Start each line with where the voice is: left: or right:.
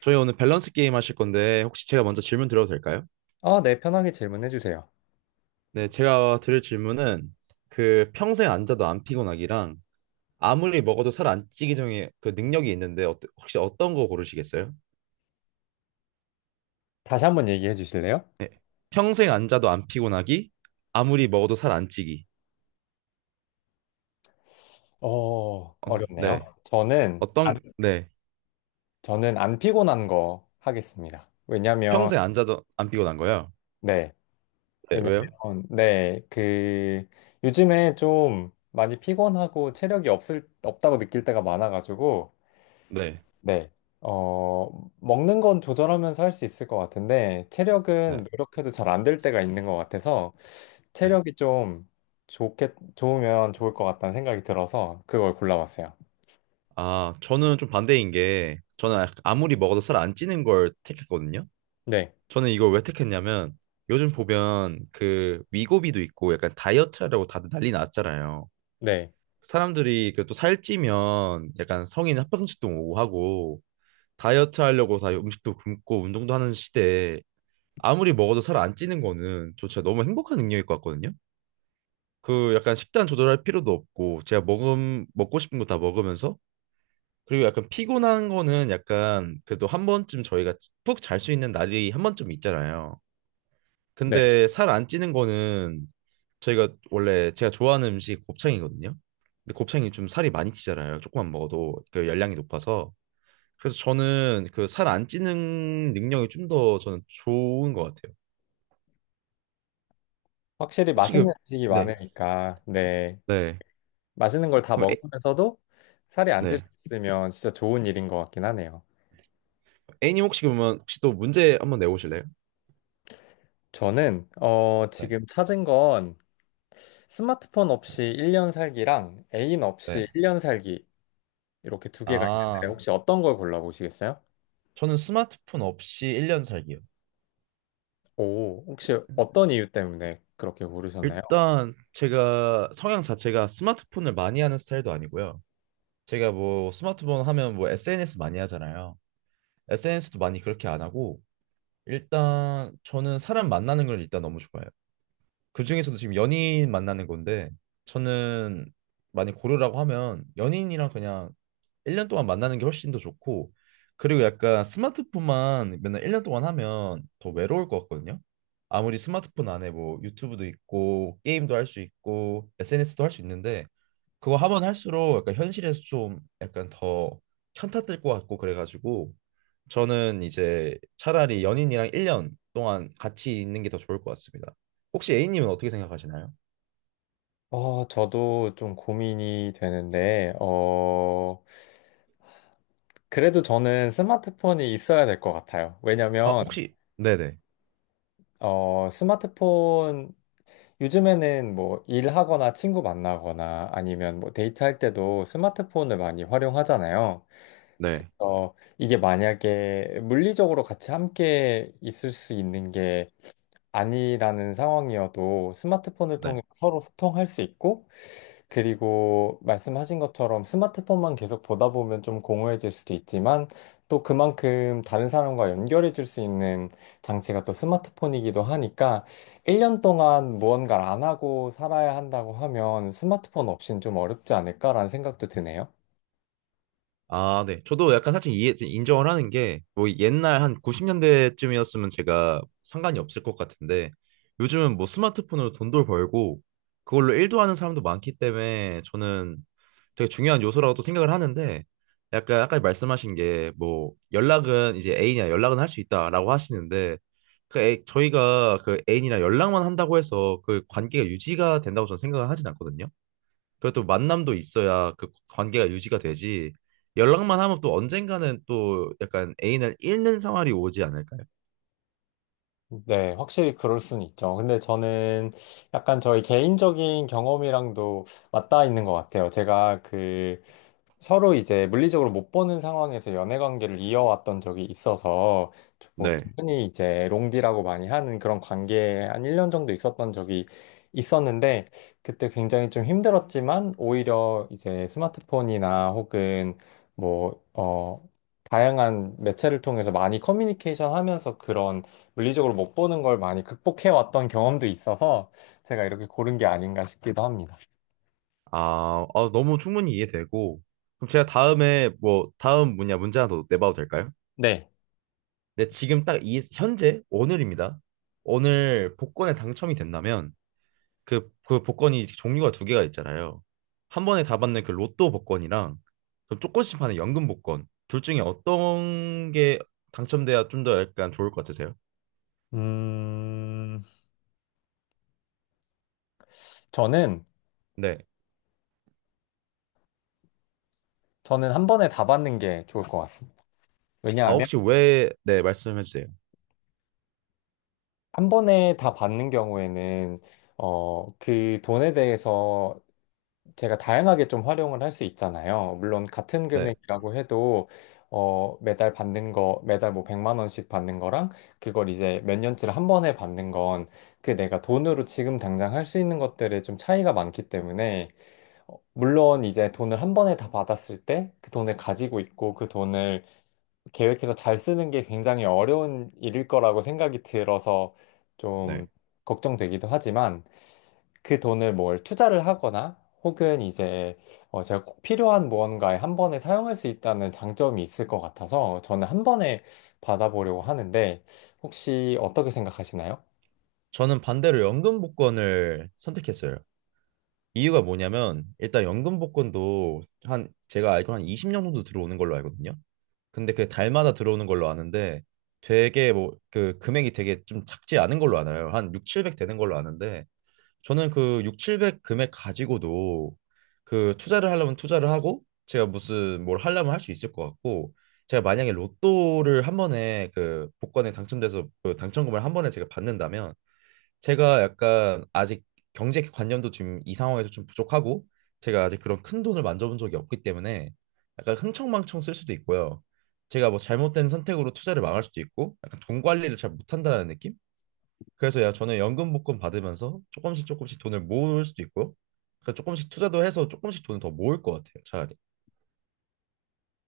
right: 저희 오늘 밸런스 게임 하실 건데 혹시 제가 먼저 질문 드려도 될까요?
left: 네, 편하게 질문해 주세요.
right: 네, 제가 드릴 질문은 그 평생 앉아도 안 피곤하기랑 아무리 먹어도 살 안 찌기 전에 그 능력이 있는데 어 혹시 어떤 거 고르시겠어요?
left: 다시 한 번 얘기해 주실래요?
right: 네. 평생 앉아도 안 피곤하기, 아무리 먹어도 살 안 찌기.
left: 어,
right: 어,
left: 어렵네요.
right: 네.
left: 저는 안,
right: 어떤 네.
left: 저는 안 피곤한 거 하겠습니다. 왜냐면
right: 평생 앉아도 안 피곤한 거요?
left: 네.
right: 네, 왜요?
left: 왜냐면 네, 그 요즘에 좀 많이 피곤하고 체력이 없을 없다고 느낄 때가 많아 가지고,
right: 네.
left: 네. 어, 먹는 건 조절하면서 할 수 있을 것 같은데, 체력은
right: 네.
left: 노력해도 잘 안 될 때가 있는 것 같아서,
right: 네.
left: 체력이 좀 좋으면 좋을 것 같다는 생각이 들어서, 그걸 골라봤어요.
right: 아, 저는 좀 반대인 게 저는 아무리 먹어도 살 안 찌는 걸 택했거든요.
left: 네,
right: 저는 이걸 왜 택했냐면 요즘 보면 그 위고비도 있고 약간 다이어트 하려고 다들 난리 났잖아요.
left: 네,
right: 사람들이 그또 살찌면 약간 성인 합병증도 오고 하고 다이어트 하려고 다 음식도 굶고 운동도 하는 시대에 아무리 먹어도 살 안 찌는 거는 저 진짜 너무 행복한 능력일 것 같거든요. 그 약간 식단 조절할 필요도 없고 제가 먹음 먹고 싶은 거 다 먹으면서 그리고 약간 피곤한 거는 약간 그래도 한 번쯤 저희가 푹 잘 수 있는 날이 한 번쯤 있잖아요.
left: 네.
right: 근데 살 안 찌는 거는 저희가 원래 제가 좋아하는 음식 곱창이거든요. 근데 곱창이 좀 살이 많이 찌잖아요. 조금만 먹어도 그 열량이 높아서. 그래서 저는 그 살 안 찌는 능력이 좀 더 저는 좋은 것 같아요.
left: 확실히
right: 혹시
left: 맛있는
right: 그
left: 음식이
right: 네.
left: 많으니까, 네.
right: 네,
left: 맛있는 걸 다
right: 그럼
left: 먹으면서도 살이 안 찔
right: 네,
left: 수 있으면 진짜 좋은 일인 것 같긴 하네요.
right: A님 혹시 그러면 혹시 또 문제 한번 내보실래요?
left: 저는,
right: 네,
left: 지금 찾은 건 스마트폰 없이 1년 살기랑 애인 없이
right: 네.
left: 1년 살기, 이렇게 두 개가 있는데
right: 아,
left: 혹시 어떤 걸 골라보시겠어요?
right: 저는 스마트폰 없이 1년 살기요.
left: 오, 혹시 어떤 이유 때문에 그렇게 고르셨나요?
right: 일단 제가 성향 자체가 스마트폰을 많이 하는 스타일도 아니고요. 제가 뭐 스마트폰 하면 뭐 SNS 많이 하잖아요. SNS도 많이 그렇게 안 하고 일단 저는 사람 만나는 걸 일단 너무 좋아해요. 그중에서도 지금 연인 만나는 건데 저는 많이 고르라고 하면 연인이랑 그냥 1년 동안 만나는 게 훨씬 더 좋고 그리고 약간 스마트폰만 맨날 1년 동안 하면 더 외로울 것 같거든요. 아무리 스마트폰 안에 뭐 유튜브도 있고 게임도 할 수 있고 SNS도 할 수 있는데 그거 하면 할수록 약간 현실에서 좀 약간 더 현타 뜰 것 같고 그래가지고 저는 이제 차라리 연인이랑 1년 동안 같이 있는 게 더 좋을 것 같습니다. 혹시 A님은 어떻게 생각하시나요?
left: 저도 좀 고민이 되는데, 그래도 저는 스마트폰이 있어야 될 것 같아요.
right: 아,
left: 왜냐면,
right: 혹시 네네.
left: 어, 스마트폰, 요즘에는 뭐 일하거나 친구 만나거나 아니면 뭐 데이트할 때도 스마트폰을 많이 활용하잖아요.
right: 네.
left: 이게 만약에 물리적으로 같이 함께 있을 수 있는 게 아니라는 상황이어도 스마트폰을
right: 네.
left: 통해 서로 소통할 수 있고, 그리고 말씀하신 것처럼 스마트폰만 계속 보다 보면 좀 공허해질 수도 있지만, 또 그만큼 다른 사람과 연결해 줄 수 있는 장치가 또 스마트폰이기도 하니까, 1년 동안 무언가를 안 하고 살아야 한다고 하면 스마트폰 없이는 좀 어렵지 않을까라는 생각도 드네요.
right: 아, 네. 저도 약간 사실 이해, 인정을 하는 게, 뭐 옛날 한 90년대쯤이었으면 제가 상관이 없을 것 같은데, 요즘은 뭐 스마트폰으로 돈도 벌고, 그걸로 일도 하는 사람도 많기 때문에, 저는 되게 중요한 요소라고 또 생각을 하는데, 약간 아까 말씀하신 게, 뭐, 연락은 이제 애인이랑 연락은 할 수 있다라고 하시는데, 그 애, 저희가 그 애인이랑 연락만 한다고 해서 그 관계가 유지가 된다고 저는 생각을 하진 않거든요. 그래도 만남도 있어야 그 관계가 유지가 되지. 연락만 하면 또 언젠가는 또 약간 애인을 잃는 생활이 오지 않을까요?
left: 네, 확실히 그럴 수는 있죠. 근데 저는 약간 저희 개인적인 경험이랑도 맞닿아 있는 것 같아요. 제가 그 서로 이제 물리적으로 못 보는 상황에서 연애 관계를 이어왔던 적이 있어서, 뭐
right: 네.
left: 흔히 이제 롱디라고 많이 하는 그런 관계에 한 1년 정도 있었던 적이 있었는데, 그때 굉장히 좀 힘들었지만 오히려 이제 스마트폰이나 혹은 뭐 다양한 매체를 통해서 많이 커뮤니케이션 하면서 그런 물리적으로 못 보는 걸 많이 극복해 왔던 경험도 있어서 제가 이렇게 고른 게 아닌가 싶기도 합니다.
right: 아, 아, 너무 충분히 이해되고. 그럼 제가 다음에 뭐 다음 뭐냐 문제 하나 더 내봐도 될까요?
left: 네.
right: 네, 지금 딱 이 현재 오늘입니다. 오늘 복권에 당첨이 된다면 그, 그 복권이 종류가 두 개가 있잖아요. 한 번에 다 받는 그 로또 복권이랑 좀 조금씩 파는 연금 복권. 둘 중에 어떤 게 당첨돼야 좀 더 약간 좋을 것 같으세요?
left: 음, 저는
right: 네.
left: 저는 한 번에 다 받는 게 좋을 것 같습니다.
right: 아,
left: 왜냐하면
right: 혹시 왜, 네, 말씀해 주세요.
left: 한 번에 다 받는 경우에는, 그 돈에 대해서 제가 다양하게 좀 활용을 할 수 있잖아요. 물론 같은
right: 네,
left: 금액이라고 해도, 매달 받는 거, 매달 뭐 100만 원씩 받는 거랑 그걸 이제 몇 년치를 한 번에 받는 건 그 내가 돈으로 지금 당장 할 수 있는 것들에 좀 차이가 많기 때문에, 물론 이제 돈을 한 번에 다 받았을 때 그 돈을 가지고 있고 그 돈을 계획해서 잘 쓰는 게 굉장히 어려운 일일 거라고 생각이 들어서
right: 네.
left: 좀 걱정되기도 하지만, 그 돈을 뭘 투자를 하거나 혹은 이제 제가 꼭 필요한 무언가에 한 번에 사용할 수 있다는 장점이 있을 것 같아서 저는 한 번에 받아보려고 하는데, 혹시 어떻게 생각하시나요?
right: 저는 반대로 연금 복권을 선택했어요. 이유가 뭐냐면, 일단 연금 복권도 한, 제가 알기로 한 20년 정도 들어오는 걸로 알거든요. 근데 그게 달마다 들어오는 걸로 아는데 되게 뭐 그 금액이 되게 좀 작지 않은 걸로 알아요. 한 6, 700 되는 걸로 아는데 저는 그 6, 700 금액 가지고도 그 투자를 하려면 투자를 하고 제가 무슨 뭘 하려면 할 수 있을 것 같고 제가 만약에 로또를 한 번에 그 복권에 당첨돼서 그 당첨금을 한 번에 제가 받는다면 제가 약간 아직 경제 관념도 지금 이 상황에서 좀 부족하고 제가 아직 그런 큰 돈을 만져본 적이 없기 때문에 약간 흥청망청 쓸 수도 있고요. 제가 뭐 잘못된 선택으로 투자를 망할 수도 있고 약간 돈 관리를 잘 못한다는 느낌? 그래서 야 저는 연금 복권 받으면서 조금씩 조금씩 돈을 모을 수도 있고요. 그러니까 조금씩 투자도 해서 조금씩 돈을 더 모을 것 같아요, 차라리.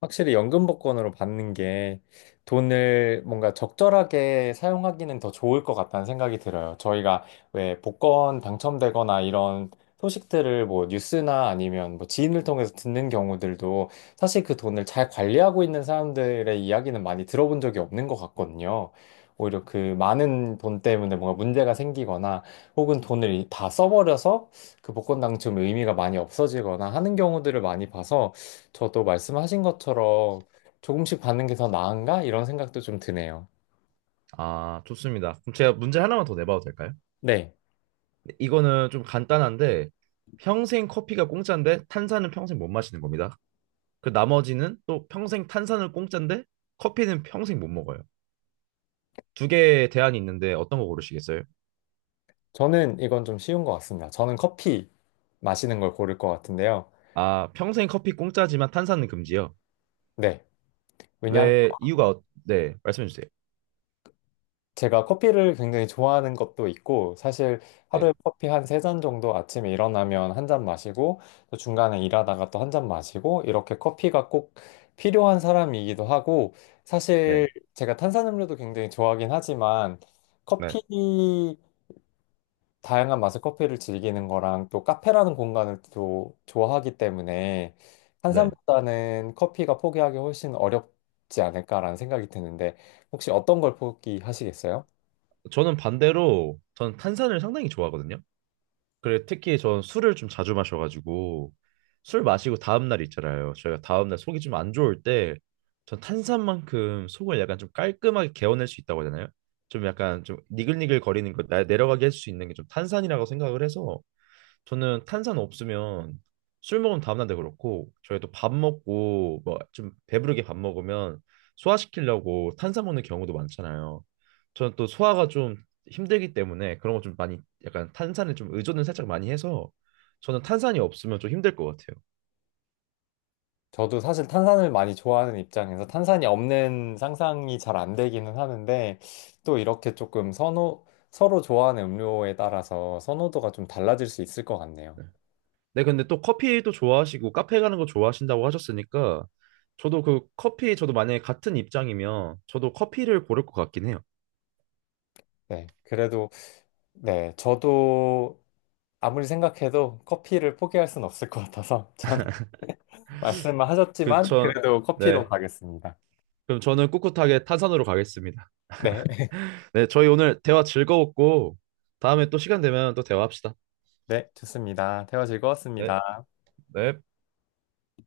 left: 확실히 연금복권으로 받는 게 돈을 뭔가 적절하게 사용하기는 더 좋을 것 같다는 생각이 들어요. 저희가 왜 복권 당첨되거나 이런 소식들을 뭐 뉴스나 아니면 뭐 지인을 통해서 듣는 경우들도, 사실 그 돈을 잘 관리하고 있는 사람들의 이야기는 많이 들어본 적이 없는 것 같거든요. 오히려 그 많은 돈 때문에 뭔가 문제가 생기거나 혹은 돈을 다 써버려서 그 복권 당첨 의미가 많이 없어지거나 하는 경우들을 많이 봐서, 저도 말씀하신 것처럼 조금씩 받는 게 더 나은가? 이런 생각도 좀 드네요.
right: 아, 좋습니다. 그럼 제가 문제 하나만 더 내봐도 될까요?
left: 네.
right: 이거는 좀 간단한데 평생 커피가 공짜인데 탄산은 평생 못 마시는 겁니다. 그 나머지는 또 평생 탄산을 공짜인데 커피는 평생 못 먹어요. 두 개의 대안이 있는데 어떤 거 고르시겠어요?
left: 저는 이건 좀 쉬운 것 같습니다. 저는 커피 마시는 걸 고를 것 같은데요.
right: 아, 평생 커피 공짜지만 탄산은 금지요.
left: 네. 왜냐하면
right: 왜 이유가 네, 말씀해 주세요.
left: 제가 커피를 굉장히 좋아하는 것도 있고, 사실
right: 네.
left: 하루에 커피 한 세 잔 정도, 아침에 일어나면 한 잔 마시고, 또 중간에 일하다가 또 한 잔 마시고, 이렇게 커피가 꼭 필요한 사람이기도 하고, 사실
right: 네.
left: 제가 탄산음료도 굉장히 좋아하긴 하지만,
right: 네.
left: 커피 다양한 맛의 커피를 즐기는 거랑 또 카페라는 공간을 또 좋아하기 때문에 한
right: 네.
left: 산보다는 커피가 포기하기 훨씬 어렵지 않을까라는 생각이 드는데, 혹시 어떤 걸 포기하시겠어요?
right: 저는 반대로 저는 탄산을 상당히 좋아하거든요. 그래 특히 전 술을 좀 자주 마셔가지고 술 마시고 다음 날 있잖아요. 저희가 다음 날 속이 좀 안 좋을 때 전 탄산만큼 속을 약간 좀 깔끔하게 개어낼 수 있다고 하잖아요. 좀 약간 좀 니글니글 거리는 거 내려가게 할 수 있는 게 좀 탄산이라고 생각을 해서 저는 탄산 없으면 술 먹으면 다음날도 그렇고 저희도 밥 먹고 뭐 좀 배부르게 밥 먹으면 소화시키려고 탄산 먹는 경우도 많잖아요. 저는 또 소화가 좀 힘들기 때문에 그런 거 좀 많이 약간 탄산에 좀 의존을 살짝 많이 해서 저는 탄산이 없으면 좀 힘들 것 같아요.
left: 저도 사실 탄산을 많이 좋아하는 입장에서 탄산이 없는 상상이 잘 안 되기는 하는데, 또 이렇게 조금 서로 좋아하는 음료에 따라서 선호도가 좀 달라질 수 있을 것 같네요.
right: 네, 네, 근데 또 커피도 좋아하시고 카페 가는 거 좋아하신다고 하셨으니까 저도 그 커피 저도 만약에 같은 입장이면 저도 커피를 고를 것 같긴 해요.
left: 네, 그래도 네, 저도 아무리 생각해도 커피를 포기할 순 없을 것 같아서 저는 말씀을 하셨지만, 네.
right: 그전
left: 그래도 커피로
right: 네.
left: 가겠습니다.
right: 그럼 저는 꿋꿋하게 탄산으로 가겠습니다.
left: 네,
right: 네, 저희 오늘 대화 즐거웠고 다음에 또 시간 되면 또 대화합시다.
left: 네, 좋습니다. 대화
right: 네,
left: 즐거웠습니다.
right: 네.